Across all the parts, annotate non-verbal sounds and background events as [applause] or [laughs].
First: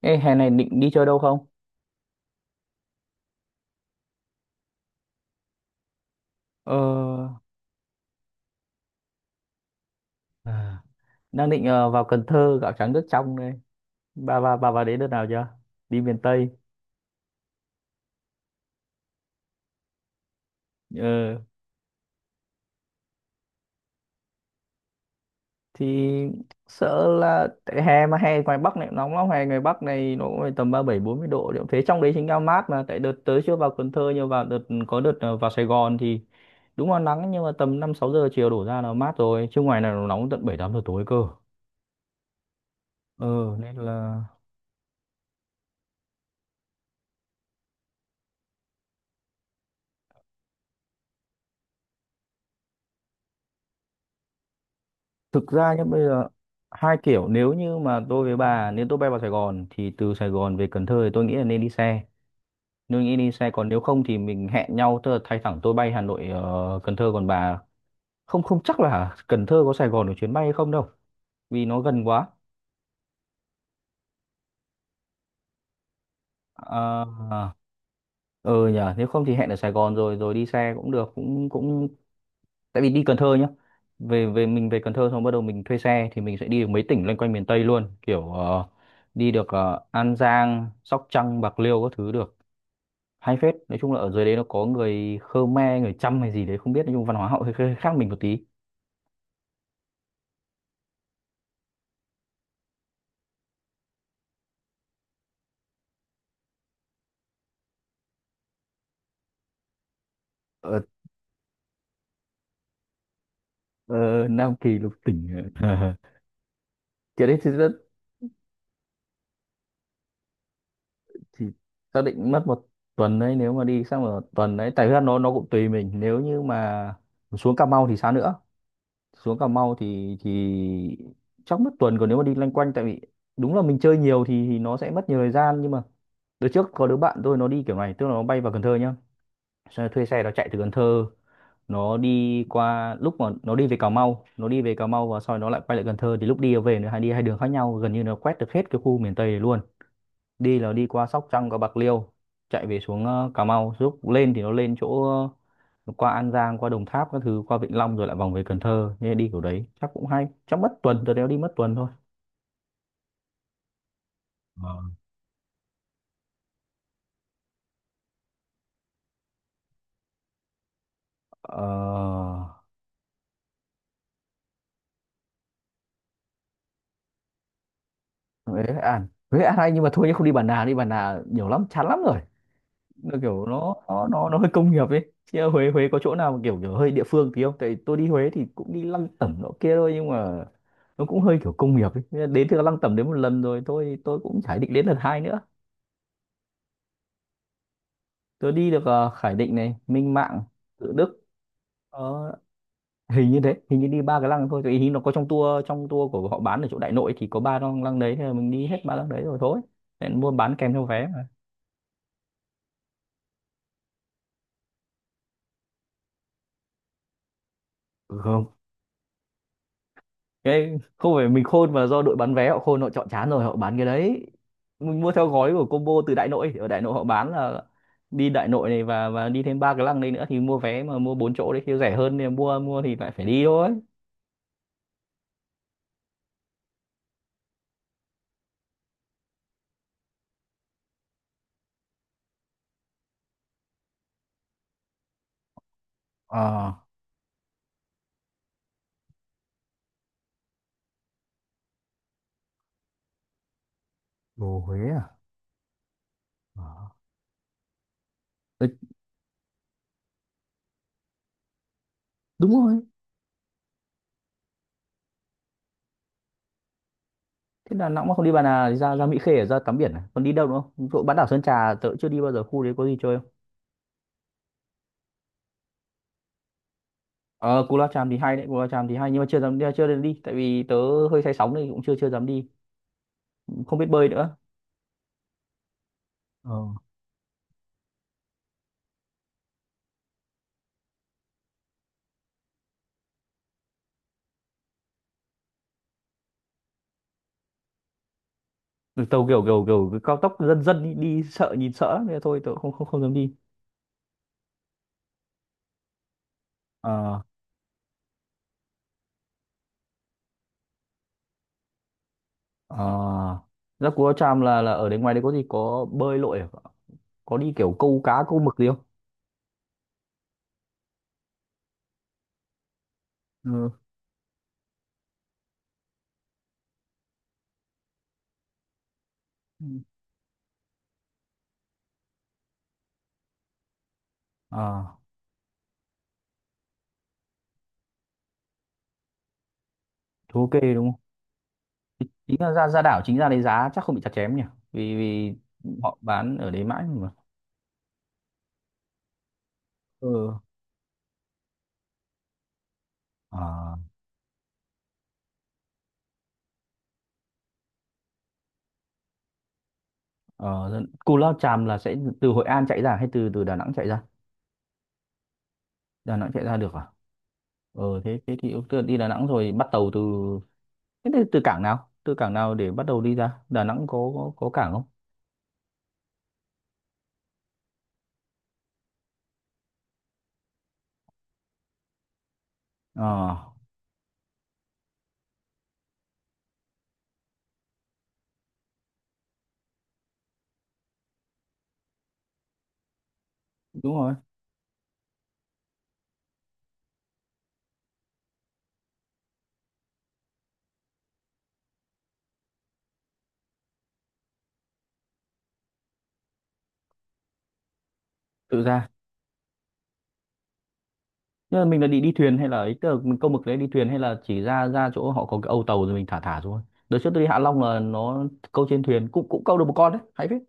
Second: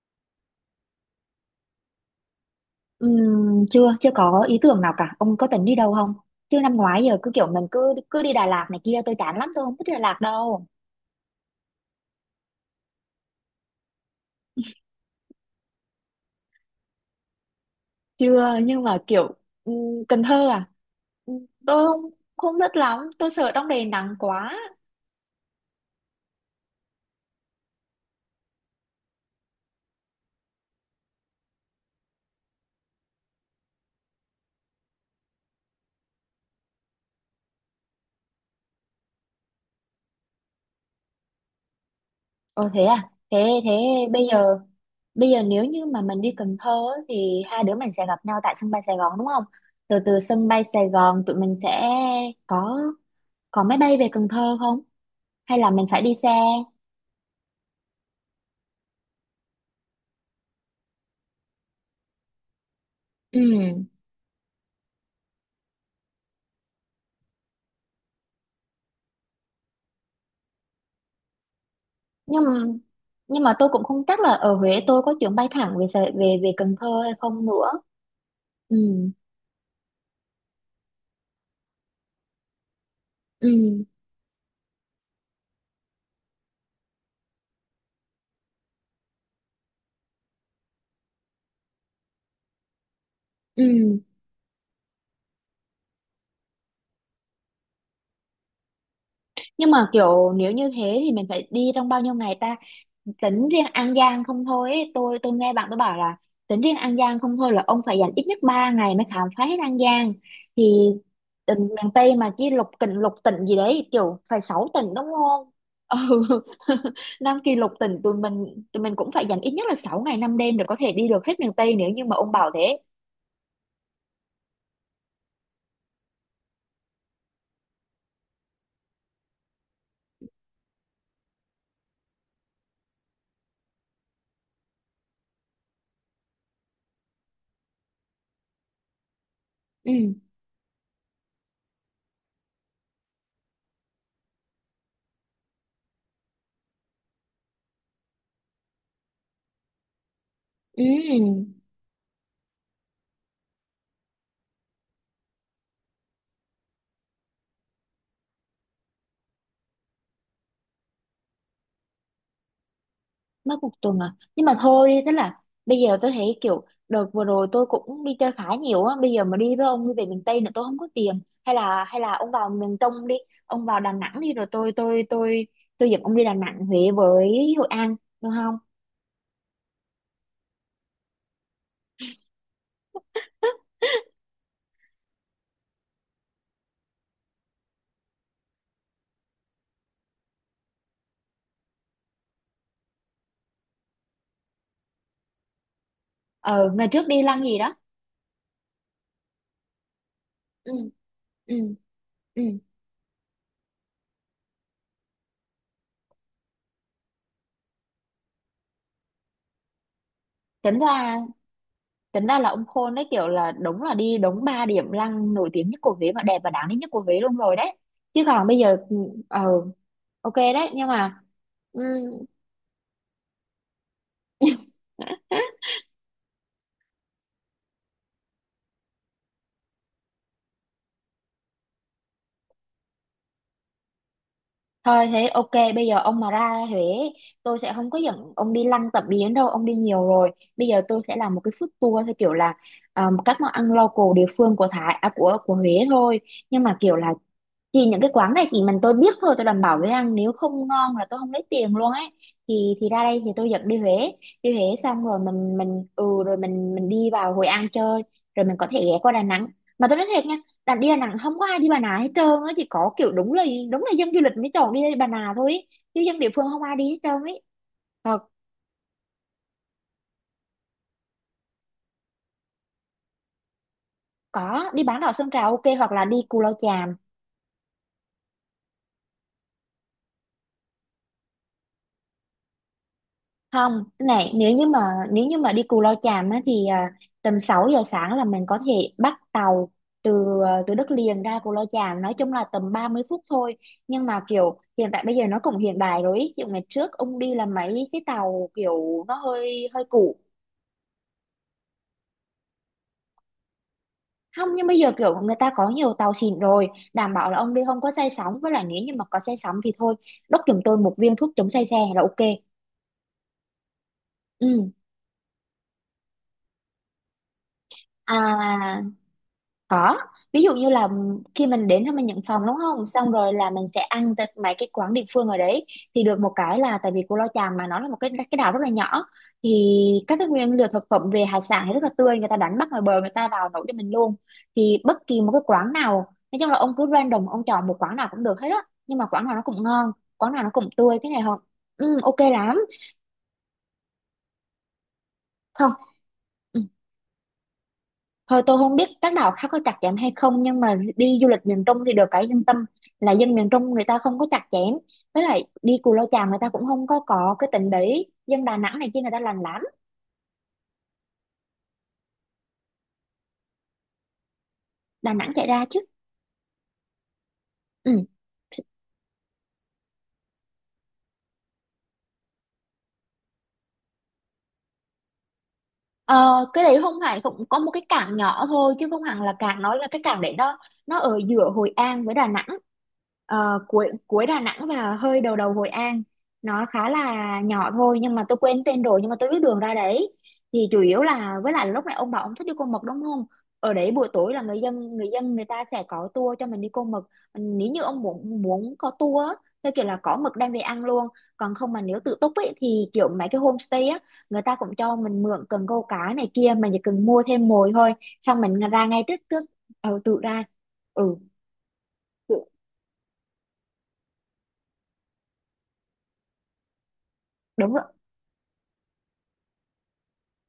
Ê, hè này định đi chơi đâu không? Chưa chưa có ý tưởng nào cả, ông có tính đi đâu không? Chứ Ờ, năm ngoái giờ cứ kiểu mình cứ cứ đi Đà Lạt này kia, tôi chán lắm, tôi không thích Đà Lạt đâu. À, đang định vào Cần Thơ gạo trắng nước trong đây. Bà vào đấy đợt nào chưa? Đi miền Tây. Chưa, nhưng mà kiểu ừm, Cần Thơ à? Ờ, Tôi không không thích lắm, tôi sợ trong này nắng quá. thì sợ là tại hè mà hè ngoài Bắc này cũng nóng lắm, hè ngoài Bắc này nó cũng phải tầm 37-40 độ. Liệu thế trong đấy chính là mát, mà tại đợt tới chưa vào Cần Thơ nhưng vào đợt có đợt vào Sài Gòn thì đúng là nắng, nhưng mà tầm 5-6 giờ chiều đổ ra là mát rồi, chứ ngoài này nó nóng tận 7-8 giờ tối cơ. Ồ thế à? thế Ờ, thế nên là bây giờ bây giờ nếu như mà mình đi Cần Thơ á, thì hai đứa mình sẽ gặp nhau tại sân bay Sài Gòn đúng không? Rồi từ sân bay Sài Gòn tụi mình sẽ có có máy bay về Cần Thơ không, thực hay là ra nhá, mình bây phải đi giờ xe? hai kiểu, nếu như mà tôi với bà, nếu tôi bay vào Sài Gòn thì từ Sài Gòn về Cần Thơ thì tôi nghĩ là nên đi xe, nên nghĩ đi xe. Còn nếu Ừ, không thì mình hẹn nhau, tức là thay thẳng tôi bay Hà Nội Cần Thơ, còn bà không, không chắc là Cần Thơ có Sài Gòn được chuyến bay hay không đâu, vì nó gần quá. nhưng mà nhưng mà tôi cũng không chắc là ở Huế tôi có chuyến bay thẳng về Sài- về về Cần Thơ Ờ, hay không ờ, nữa. ờ, Ừ. nhờ nếu không thì hẹn ở Sài Gòn rồi rồi đi xe cũng được, cũng cũng tại vì đi Cần Thơ nhá, Ừ. về về mình về Cần Thơ xong bắt đầu mình thuê xe thì mình sẽ đi được mấy tỉnh loanh quanh miền Tây luôn, kiểu đi được An Giang, Sóc Trăng, Bạc Liêu các thứ được, hay phết. Nói chung Ừ. là ở dưới đấy nó có người Khmer, người Chăm hay gì đấy không biết, nói chung văn hóa họ hơi, hơi khác mình một tí. Nhưng mà kiểu nếu như thế thì mình phải đi trong bao nhiêu ngày ta? Tính riêng An Giang không thôi ấy. Tôi nghe bạn tôi bảo là tính riêng An Giang không thôi là ông phải dành ít nhất 3 ngày mới khám phá hết An Giang. ở Thì tỉnh miền Tây mà chỉ lục tỉnh, gì đấy, kiểu ờ, phải Nam 6 Kỳ tỉnh lục đúng tỉnh. không? Ờ. Ừ. [laughs] [laughs] Kiểu đấy Nam thì Kỳ lục rất, tỉnh tụi mình, cũng phải dành ít nhất là 6 ngày 5 đêm để có thể đi được hết thì miền Tây nếu xác như mà định ông mất bảo một thế. tuần đấy, nếu mà đi sang một tuần đấy, tại vì nó cũng tùy mình, nếu như mà xuống Cà Mau thì sao nữa, xuống Cà Mau thì chắc mất tuần. Còn nếu mà đi loanh quanh, tại vì đúng là mình chơi nhiều thì nó sẽ mất nhiều thời gian, nhưng mà đợt trước có đứa bạn tôi nó đi kiểu này, tức là nó bay vào Cần Thơ nhá, xong rồi Ừ. thuê xe nó chạy từ Cần Thơ, nó đi qua lúc mà nó đi về Cà Mau, nó đi về Cà Mau và sau đó nó lại quay lại Cần Thơ, thì lúc đi và về nó hay đi hai đường khác nhau, gần như nó quét được hết cái khu miền Tây này luôn. Đi là Ừ. đi qua Sóc Trăng, qua Bạc Liêu, chạy về xuống Cà Mau, lúc lên thì nó lên chỗ nó qua An Giang, qua Đồng Tháp các thứ, qua Vĩnh Long rồi lại vòng về Cần Thơ, nên đi kiểu đấy chắc cũng hay, chắc mất tuần, tôi đéo đi mất tuần thôi. Mất một tuần à? Nhưng mà Ờ. thôi đi, tức là bây giờ tôi thấy kiểu đợt vừa rồi tôi cũng đi chơi khá nhiều á, bây giờ mà đi với ông đi về miền Tây nữa tôi không có tiền. Hay Ờ... là ông vào miền Trung đi. Ông vào Đà Nẵng đi, rồi tôi dẫn ông đi Đà Nẵng, Huế với Hội An được không? Huế An, Huế An hay, nhưng mà thôi nhé, không đi Bản Nào, đi Bản Nào nhiều lắm, chán lắm rồi. Nó kiểu nó hơi công nghiệp ấy, chứ ở Huế, có chỗ nào mà kiểu kiểu hơi địa phương tí không, tại tôi đi Huế thì cũng đi lăng tẩm nọ kia thôi, nhưng mà nó cũng hơi kiểu công nghiệp ấy. Thế là đến từ lăng tẩm đến một lần rồi thôi, tôi cũng chả định đến lần hai nữa. Ờ, ngày trước đi lăng gì đó. Tôi đi được Khải Định này, Minh Mạng, Ừ. Tự Đức. Ừ. Ờ, Ừ. hình như thế, hình như đi ba cái lăng thôi, tại hình nó có trong tour, của họ bán ở chỗ Đại Nội thì có ba lăng, lăng đấy thì mình đi hết ba lăng đấy rồi thôi, nên mua bán kèm tính theo vé ra mà. Tính ra là ông khôn đấy, kiểu là đúng là đi đúng ba điểm lăng nổi tiếng nhất của Huế, và đẹp và đáng đến nhất của Huế luôn rồi đấy. Ừ, Chứ còn bây giờ ờ ok đấy, cái nhưng không mà phải mình khôn ừm, mà do đội bán vé họ khôn, họ chọn chán rồi họ bán cái đấy. Mình mua theo gói của combo từ Đại Nội, ở Đại Nội họ bán là đi Đại Nội này và đi thêm ba cái lăng đây nữa, thì mua vé mà mua bốn chỗ đấy thì rẻ hơn, thì mua, thì lại phải đi thôi. thôi thế ok, bây giờ ông mà ra Huế tôi sẽ không có dẫn ông đi lăng tẩm biến đâu, ông đi nhiều rồi. Bây giờ tôi sẽ làm một cái food tour theo kiểu là các món ăn local địa phương của Thái à, của Huế thôi. Nhưng Ờ. mà kiểu là chỉ những cái quán này chỉ mình tôi biết thôi, tôi đảm bảo với ăn nếu không ngon là tôi không lấy tiền luôn ấy. Thì ra đây thì tôi dẫn đi Huế. Đi Đồ Huế Huế à? xong rồi mình ừ rồi Ờ. mình đi vào Hội An chơi. Rồi mình có Đấy, thể ghé qua Đà Nẵng. Mà tôi nói thiệt nha, đi Đà Nẵng không có ai đi Bà Nà hết trơn đúng á, chỉ rồi. có kiểu đúng là dân du lịch mới chọn đi Bà Nà thôi ý. Chứ dân địa phương không ai đi hết trơn ấy. Thế Đà Nẵng mà Ờ, không đi Bà Nà thì ra ra Mỹ Khê để ra tắm biển à? Còn đi đâu nữa không? Chỗ bán đảo Sơn Trà tớ chưa đi bao giờ, khu đấy có gì chơi không? có, đi bán đảo Sơn Trà ok, hoặc là đi Cù Lao Chàm. Ờ, Cù Lao Chàm thì hay đấy, Cù Lao Chàm thì hay, nhưng mà chưa dám đi, tại vì tớ hơi say sóng nên cũng chưa chưa dám đi. Không Không, biết cái bơi này nữa. nếu như mà đi Cù Lao Chàm á Ờ. thì tầm 6 giờ sáng là mình có thể bắt tàu từ từ đất liền ra Cù Lao Chàm, nói chung là tầm 30 phút thôi. Nhưng mà kiểu hiện tại bây giờ nó cũng hiện đại rồi ý. Kiểu ngày trước ông đi là mấy cái tàu Ừ, kiểu nó tàu kiểu kiểu hơi hơi kiểu cái cao cũ. tốc, dân dân đi, đi sợ, nhìn sợ lắm. Thế thôi tôi không không không dám đi. Không, nhưng bây giờ kiểu người ta có nhiều tàu xịn rồi, đảm Ờ. bảo là ông đi không có say sóng, với lại nếu như mà có say sóng thì thôi, đốc giùm tôi một viên thuốc chống say xe là ok. Ờ, ra Cú Lao Chàm Ừ. là ở đấy, ngoài đấy có gì, có bơi lội à? Có đi kiểu câu cá, câu mực gì không? À, có, ví dụ như là khi mình đến thì mình nhận phòng đúng không? Xong rồi là mình Ừ. sẽ ăn tại mấy cái quán địa phương ở đấy. Thì được một cái là tại vì Cù Lao Chàm mà nó là một cái đảo rất là nhỏ, thì Ừ. các cái nguyên liệu thực phẩm về hải sản thì rất là tươi, người ta đánh bắt ngoài bờ người ta vào nấu cho mình luôn. Thì Ờ bất kỳ một cái quán nào, nói chung là ông cứ random ông chọn một quán nào cũng được hết á, nhưng mà quán nào nó cũng ngon, quán thôi, nào nó ok cũng đúng tươi, không. cái này không? Ừ, Thì ok chính là lắm. ra, đảo, chính ra đấy giá chắc không bị chặt chém nhỉ, vì vì Không. họ bán ở đấy mãi mà. Thôi tôi không biết các đảo khác có chặt chém Ừ. hay không, nhưng mà đi du lịch miền Trung thì được cái yên tâm là dân miền Trung Ờ. người ta không có chặt chém. Với lại đi Cù Lao Chàm người ta cũng không có cái tính đấy, dân Đà Nẵng này kia người ta lành lắm. Ờ, dân- Cú Lao Chàm là sẽ từ Hội An chạy ra hay từ từ Đà Nẵng chạy ra? Đà Nẵng chạy ra chứ. Đà Nẵng chạy ra được à? Ờ Ừ. thế, thì ok, đi Đà Nẵng rồi bắt tàu từ thế thì từ cảng nào? Từ cảng nào để bắt đầu đi ra? Đà Nẵng có cảng không? Ờ, cái đấy không phải, cũng có một cái cảng nhỏ thôi chứ không hẳn là cảng, nó là cái cảng đấy, nó ở giữa Hội An với Đà Nẵng. Ờ, Ờ, cuối cuối Đà Nẵng và hơi đầu đầu Hội An, nó khá là nhỏ thôi nhưng mà tôi quên tên rồi, nhưng mà tôi biết đường ra đấy. Thì chủ yếu là với lại lúc này ông bảo ông thích đi Côn Mật đúng không? Ở đấy đúng buổi rồi, tối là người ta sẽ có tour cho mình đi Côn Mật. Nếu như ông muốn muốn có tour á, theo kiểu là có mực đem về ăn luôn. Còn không mà nếu tự túc ấy thì kiểu mấy cái homestay á, người ta cũng cho mình mượn cần câu cá này kia, mình chỉ cần mua thêm mồi thôi, xong mình tự ra ra. ngay trước trước. Ừ, tự ra. Ừ, Nhưng mà mình là đi đi thuyền tự, hay là ấy, tức là mình câu mực đấy đi thuyền hay là chỉ ra ra chỗ họ có cái âu tàu rồi mình thả thả xuống. Đợt trước tôi đi Hạ Long đúng là rồi. nó câu trên thuyền, cũng cũng câu được một con đấy, hay phết.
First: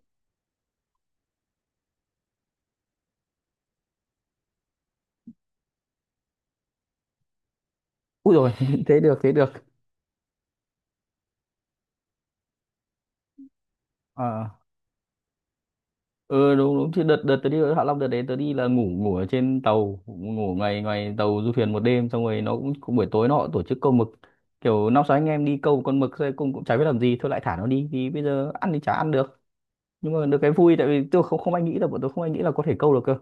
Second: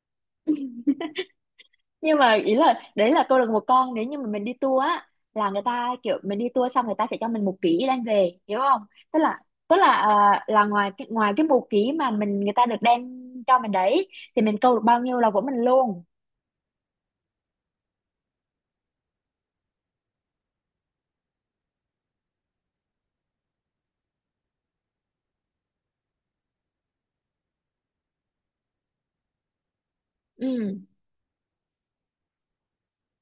Nhưng mà ý là đấy là câu lạc bộ con, nếu như mà mình đi tour á là người ta kiểu mình đi tour xong người ta sẽ cho mình 1 ký đem Ui về rồi, hiểu không? [laughs] thế được, tức thế là được. tức là là ngoài cái một ký mà mình người ta được đem cho mình đấy, thì Ờ. mình câu được bao nhiêu là của mình luôn. Ừ, đúng, đúng chứ, đợt đợt tớ đi Hạ Long, đợt đấy tớ đi là ngủ ngủ ở trên tàu, ngủ ngoài ngoài tàu du thuyền một đêm, xong rồi nó cũng, cũng buổi tối nó cũng tổ chức câu mực, kiểu năm sáu anh em đi câu một con mực thôi, cũng cũng chả biết làm gì thôi lại thả nó đi, thì bây giờ ăn thì chả ăn được, nhưng mà được Ừ. cái vui, tại vì tôi không không ai nghĩ là bọn tôi không ai nghĩ là có thể câu được cơ.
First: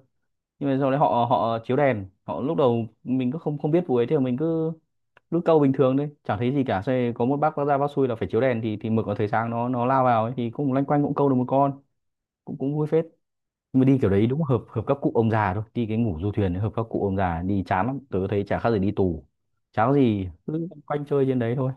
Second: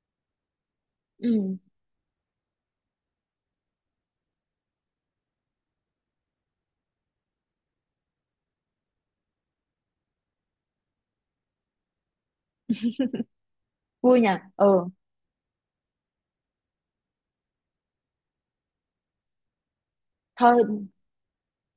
Nhưng mà sau đấy họ Ừ. họ chiếu đèn, họ lúc đầu mình cứ không không biết vụ ấy thì mình cứ lúc câu bình thường đấy chẳng thấy gì cả. Xong rồi có một bác ra, bác xui là phải chiếu đèn thì mực nó thấy sáng nó lao vào ấy, thì cũng loanh quanh cũng câu được một con, cũng cũng vui phết. Nhưng mà đi kiểu Vui đấy nhỉ. đúng hợp hợp Ừ. các cụ ông già thôi, đi cái ngủ du thuyền ấy, hợp các cụ ông già đi chán lắm, tớ thấy chả khác gì đi tù, chán, có gì cứ Thôi quanh chơi trên đấy thôi.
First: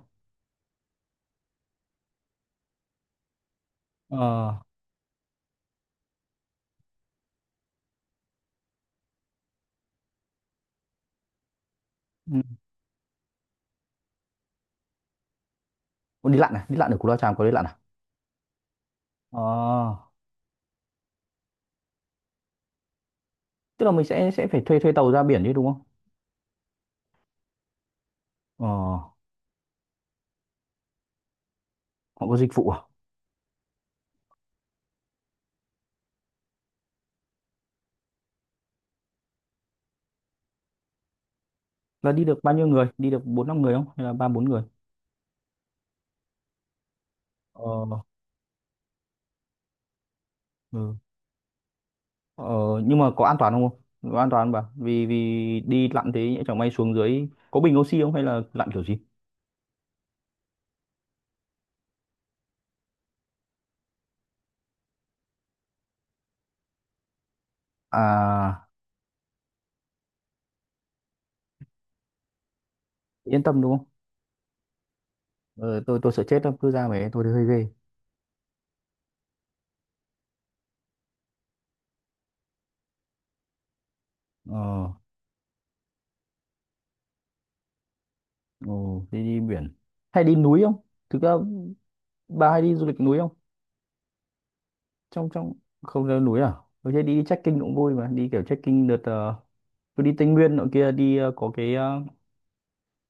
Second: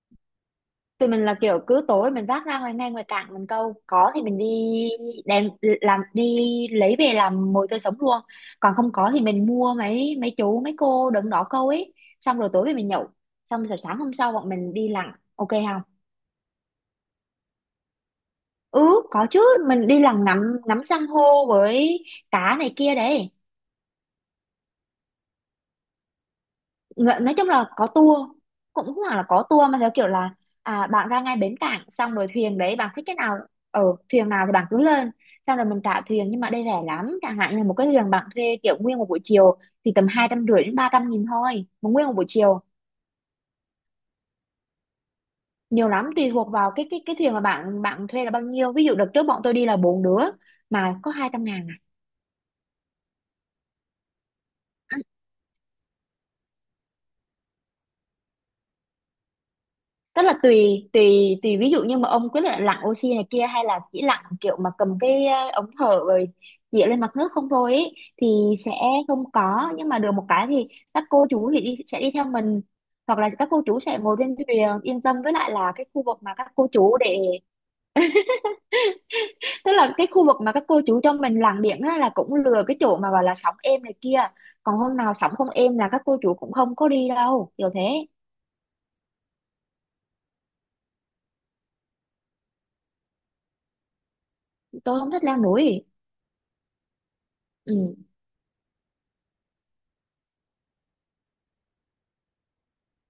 tụi mình là kiểu cứ tối mình vác ra ngoài ngay ngoài cảng mình câu, có thì mình Ờ. đi đem làm đi, lấy về làm mồi tươi sống luôn. Còn không có thì mình mua mấy mấy chú mấy cô đứng đó câu ấy, Ừ. xong rồi tối về mình nhậu, xong rồi sáng hôm sau bọn mình đi lặn ok không? Ủa, đi lặn à, đi lặn ở Cù Lao Chàm có đi lặn à? Ừ, có chứ, mình đi Ờ, lặn ngắm ngắm san hô với cá này kia đấy. tức là mình sẽ phải thuê thuê tàu ra biển chứ, đúng không? Dạ, nói chung là có tour, Ờ, cũng không hẳn là có tour mà theo kiểu là bạn ra ngay bến cảng, xong họ rồi có dịch thuyền vụ đấy à? bạn thích cái nào, ở thuyền nào thì bạn cứ lên, xong rồi mình trả thuyền. Nhưng mà đây rẻ lắm, chẳng hạn như một cái thuyền bạn thuê kiểu nguyên một buổi chiều thì tầm 250 đến 300 nghìn thôi, một nguyên Là một đi buổi được bao chiều. nhiêu người, đi được bốn năm người không hay là ba bốn người? Nhiều lắm, tùy thuộc vào cái thuyền mà Ờ. bạn bạn thuê là bao nhiêu. Ví dụ đợt trước bọn tôi đi là bốn đứa Ừ. mà có 200 ngàn. ờ nhưng mà có an toàn không? Không, có an toàn không bà? À, Vì vì đi lặn thế nhỡ chẳng may xuống dưới có bình oxy không hay là lặn kiểu gì? tức là tùy tùy tùy ví dụ như mà ông quyết định lặn oxy này kia, hay là chỉ lặn kiểu mà cầm cái ống thở rồi dịa lên mặt nước không thôi ý, thì à sẽ không có. Nhưng mà được một cái thì các cô chú sẽ đi theo mình, hoặc là Yên các tâm cô đúng chú không? sẽ ngồi trên thuyền yên tâm. Với lại là Ờ, cái tôi khu tôi vực sợ mà chết các lắm, cô cứ ra chú mấy để, tôi thấy hơi ghê. tức là cái khu vực mà các cô chú cho mình lặn biển á, là cũng lừa cái chỗ mà gọi là sóng êm này kia. Còn ờ hôm nào sóng không êm là các cô chú cũng không có đi đâu, kiểu thế. ừ, đi đi biển hay đi núi không? Thực ra bà hay đi du lịch núi không? Tôi không thích Trong leo trong núi. Không leo núi à? Tôi thấy đi trekking cũng Ừ. vui mà, đi kiểu trekking đợt tôi đi Tây Nguyên nọ kia, đi có cái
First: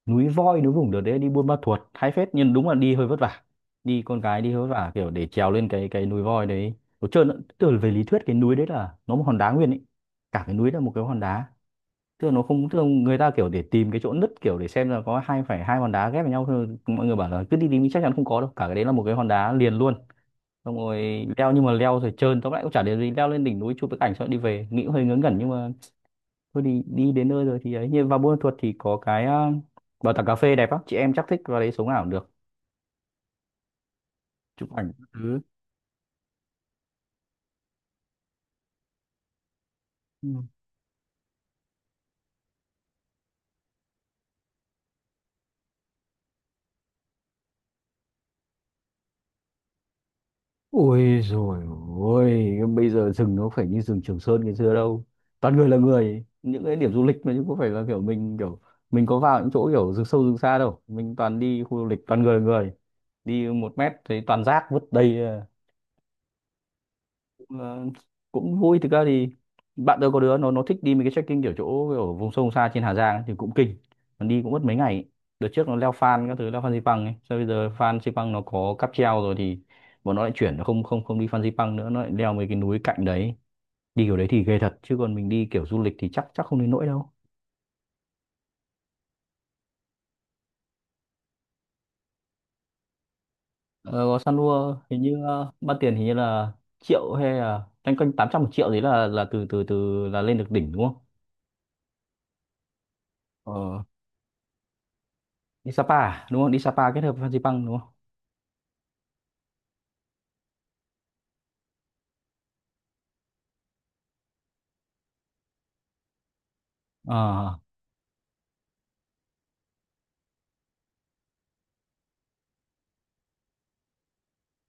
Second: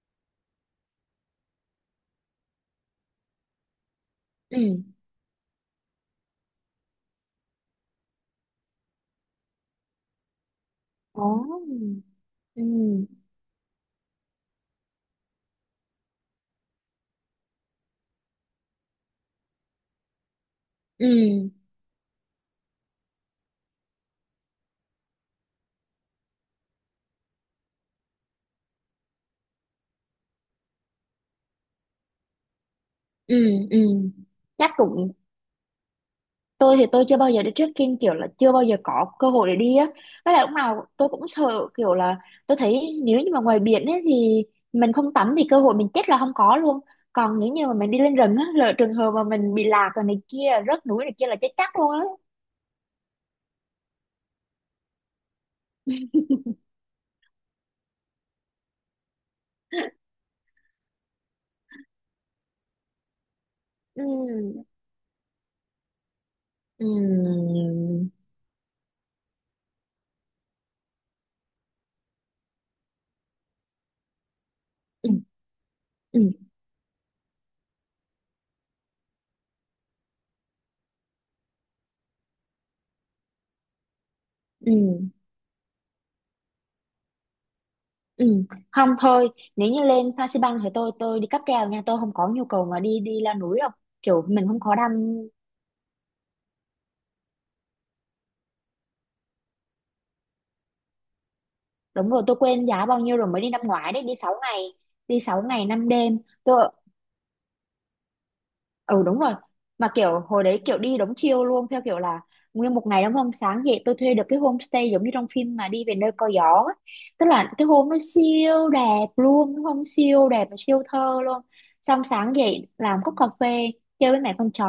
núi voi núi vùng. Đợt đấy đi Buôn Ma Thuột hay phết, nhưng đúng là đi hơi vất vả, đi con gái đi hơi vất Ừ. vả, kiểu để trèo lên cái núi voi đấy. Tôi trơn từ về lý thuyết cái núi đấy là nó một hòn đá nguyên ấy, cả cái núi là một cái hòn đá. Ồ. Tức là nó Ừ. không, tức là người ta kiểu để tìm cái chỗ nứt, kiểu để xem là có hai hòn đá ghép với nhau thôi, mọi người bảo là cứ đi tìm thì chắc chắn không có đâu, cả cái đấy là một cái hòn đá liền luôn. Xong rồi Ừ. leo, nhưng mà leo rồi trơn, tóm lại cũng chả để gì, leo lên đỉnh núi chụp cái ảnh xong rồi đi về, nghĩ cũng hơi ngớ ngẩn. Nhưng mà thôi, đi đi đến nơi rồi thì ấy, như vào Buôn Ma Thuột thì có cái bảo tàng cà phê đẹp lắm, chị em chắc thích vào đấy sống ảo được, Ừ. Ừ. chụp Chắc ảnh các cũng, thứ. tôi thì tôi chưa bao giờ đi trekking, kiểu là chưa bao giờ có cơ hội để đi á. Ừ. Với lại lúc nào tôi cũng sợ kiểu là tôi thấy nếu như mà ngoài biển ấy thì mình không tắm thì cơ hội mình chết là không có luôn. Còn nếu như mà mình đi lên rừng á, lỡ trường hợp mà mình bị lạc rồi này kia, rớt núi này Ôi kia là chết rồi, chắc luôn á. ôi bây giờ rừng nó phải như rừng Trường Sơn ngày xưa đâu, toàn người là người, những cái điểm du lịch mà, chứ có phải là kiểu mình có vào những chỗ kiểu rừng sâu rừng xa đâu, mình toàn đi khu du lịch toàn người là người, đi một mét thấy toàn rác Ừ. vứt đầy. Ừ. Ờ, cũng vui. Thực ra thì bạn tôi có đứa nó thích đi mấy cái trekking kiểu chỗ ở vùng sâu vùng xa trên Hà Giang ấy, thì cũng kinh, còn đi cũng mất mấy ngày ấy. Ừ. Đợt trước nó leo Ừ. Phan các thứ, leo Phan Xipang ấy, sau bây giờ Phan Xipang nó có cáp treo rồi thì bọn nó lại chuyển, nó không không không đi Phan Xipang nữa, nó lại leo mấy cái núi cạnh đấy. Đi kiểu đấy thì ghê Ừ. thật, chứ còn mình đi kiểu du lịch thì chắc chắc không đến nỗi đâu. Ừ, không, thôi, nếu như lên Phan Xi Păng thì tôi đi cáp treo nha, tôi không có nhu cầu mà đi đi leo núi đâu. Ờ, có Kiểu San mình không Lua có đăng, hình như ban tiền hình như là triệu hay là canh quanh 800 một triệu đấy, là từ từ từ là lên được đỉnh đúng không? đúng rồi, tôi quên giá bao nhiêu rồi. Mới đi năm Ờ, ngoái đấy, đi 6 ngày, đi sáu ngày đi năm Sapa đêm à? Đúng không, đi Tôi, Sapa kết hợp với Phan Xipang đúng không? ừ, đúng rồi. Mà kiểu hồi đấy kiểu đi đống chiêu luôn, theo kiểu là nguyên một ngày đúng không, sáng dậy tôi thuê được cái homestay giống như trong phim mà đi về nơi có gió á. Tức là Ờ. cái hôm nó siêu đẹp luôn đúng không, siêu đẹp và siêu thơ luôn. Xong sáng dậy làm cốc cà phê, chơi với mẹ con chó,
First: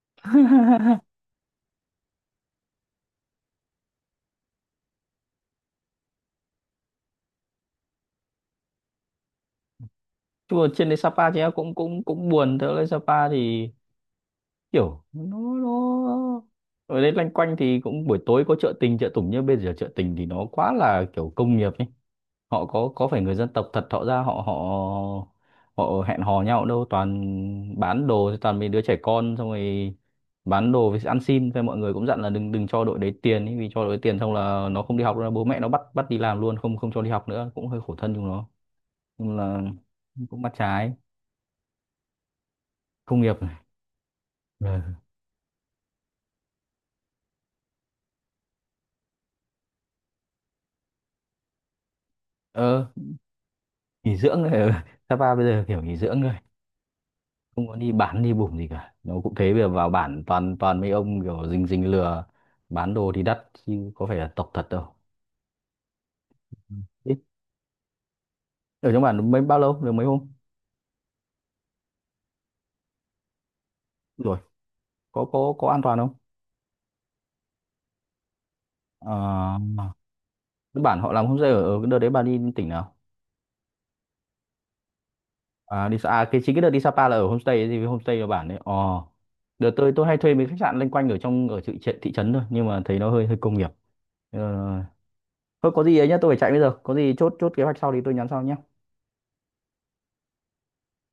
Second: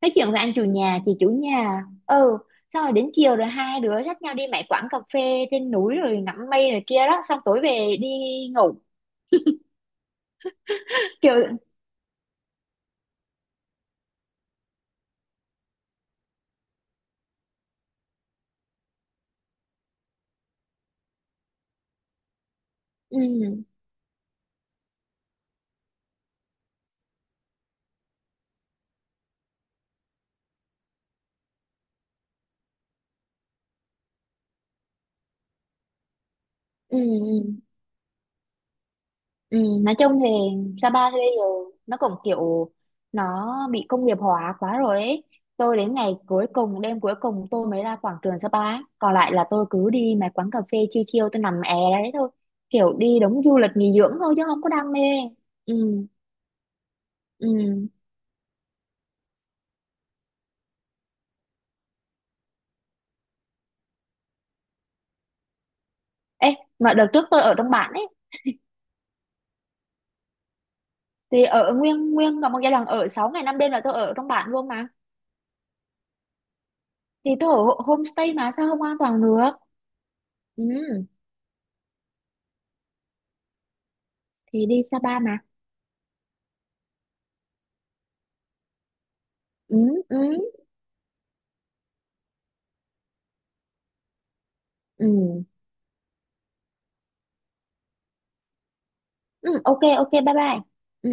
nói chuyện với anh chủ nhà chị chủ nhà. Ừ, xong rồi đến chiều rồi hai đứa dắt nhau đi mấy quán cà phê trên núi rồi ngắm mây này kia đó, xong tối về đi ngủ. Chứ mà trên đấy Sapa thì em Kiểu. cũng cũng cũng buồn thế, lên Sapa thì kiểu nó ở đây loanh quanh thì cũng buổi tối có chợ tình chợ tủng, nhưng bây giờ chợ tình thì nó quá là kiểu công nghiệp ấy, họ có phải người dân Ừ. tộc thật họ ra họ họ họ hẹn hò nhau đâu, toàn bán đồ thì toàn mấy đứa trẻ con, xong rồi bán đồ với ăn xin, thế mọi người cũng dặn là đừng đừng cho đội đấy tiền ấy, vì cho đội đấy tiền xong là nó không đi học nữa, bố mẹ nó bắt bắt đi làm luôn, không không Ừ. cho đi học nữa, Ừ. cũng hơi khổ thân chúng nó. Nhưng Ừ, là nói chung thì cũng mắt trái, Sapa bây giờ nó cũng kiểu công nghiệp nó này, bị công nghiệp hóa quá ờ, rồi ấy. Tôi đến ngày cuối cùng, đêm cuối cùng tôi mới ra quảng trường Sapa ấy. Còn lại là tôi cứ đi mấy quán cà phê chiêu chiêu, tôi nằm è ra đấy thôi. ờ, Kiểu đi đúng du lịch nghỉ dưỡng nghỉ thôi dưỡng chứ này, không có đam [laughs] mê. Sapa bây giờ kiểu nghỉ Ừ, dưỡng rồi, không có ừ. đi bán đi bủng gì cả. Nó cũng thế, bây giờ vào bản toàn toàn mấy ông kiểu rình rình lừa, bán đồ thì đắt, chứ có phải là tộc thật đâu. Ê, Ừ. mà đợt Ít. trước tôi ở trong bản ấy. Ở trong bản mấy bao lâu? Được mấy hôm? Thì ở nguyên nguyên cả một giai đoạn ở 6 ngày 5 đêm là tôi ở trong Rồi, bản luôn mà. có có an toàn không? Thì tôi ở homestay mà sao không an toàn được. Ờ, Ừ, cái bản họ làm homestay ở, ở cái đợt đấy bà đi tỉnh nào? thì đi Sapa mà. À, đi Sa- à, cái chính cái đợt đi Sapa là ở homestay ấy, thì homestay ở bản đấy. Ờ. Đợt Ừ, tôi, hay ừ, thuê mấy khách sạn loanh quanh ở trong ở thị, thị trấn thôi, nhưng mà thấy nó hơi hơi công nghiệp. Ờ, ừ. thôi có gì ấy nhá, tôi phải chạy bây giờ, có gì chốt chốt kế hoạch sau thì tôi nhắn sau nhé. Ừ, ok ok, bye bye. Ừ.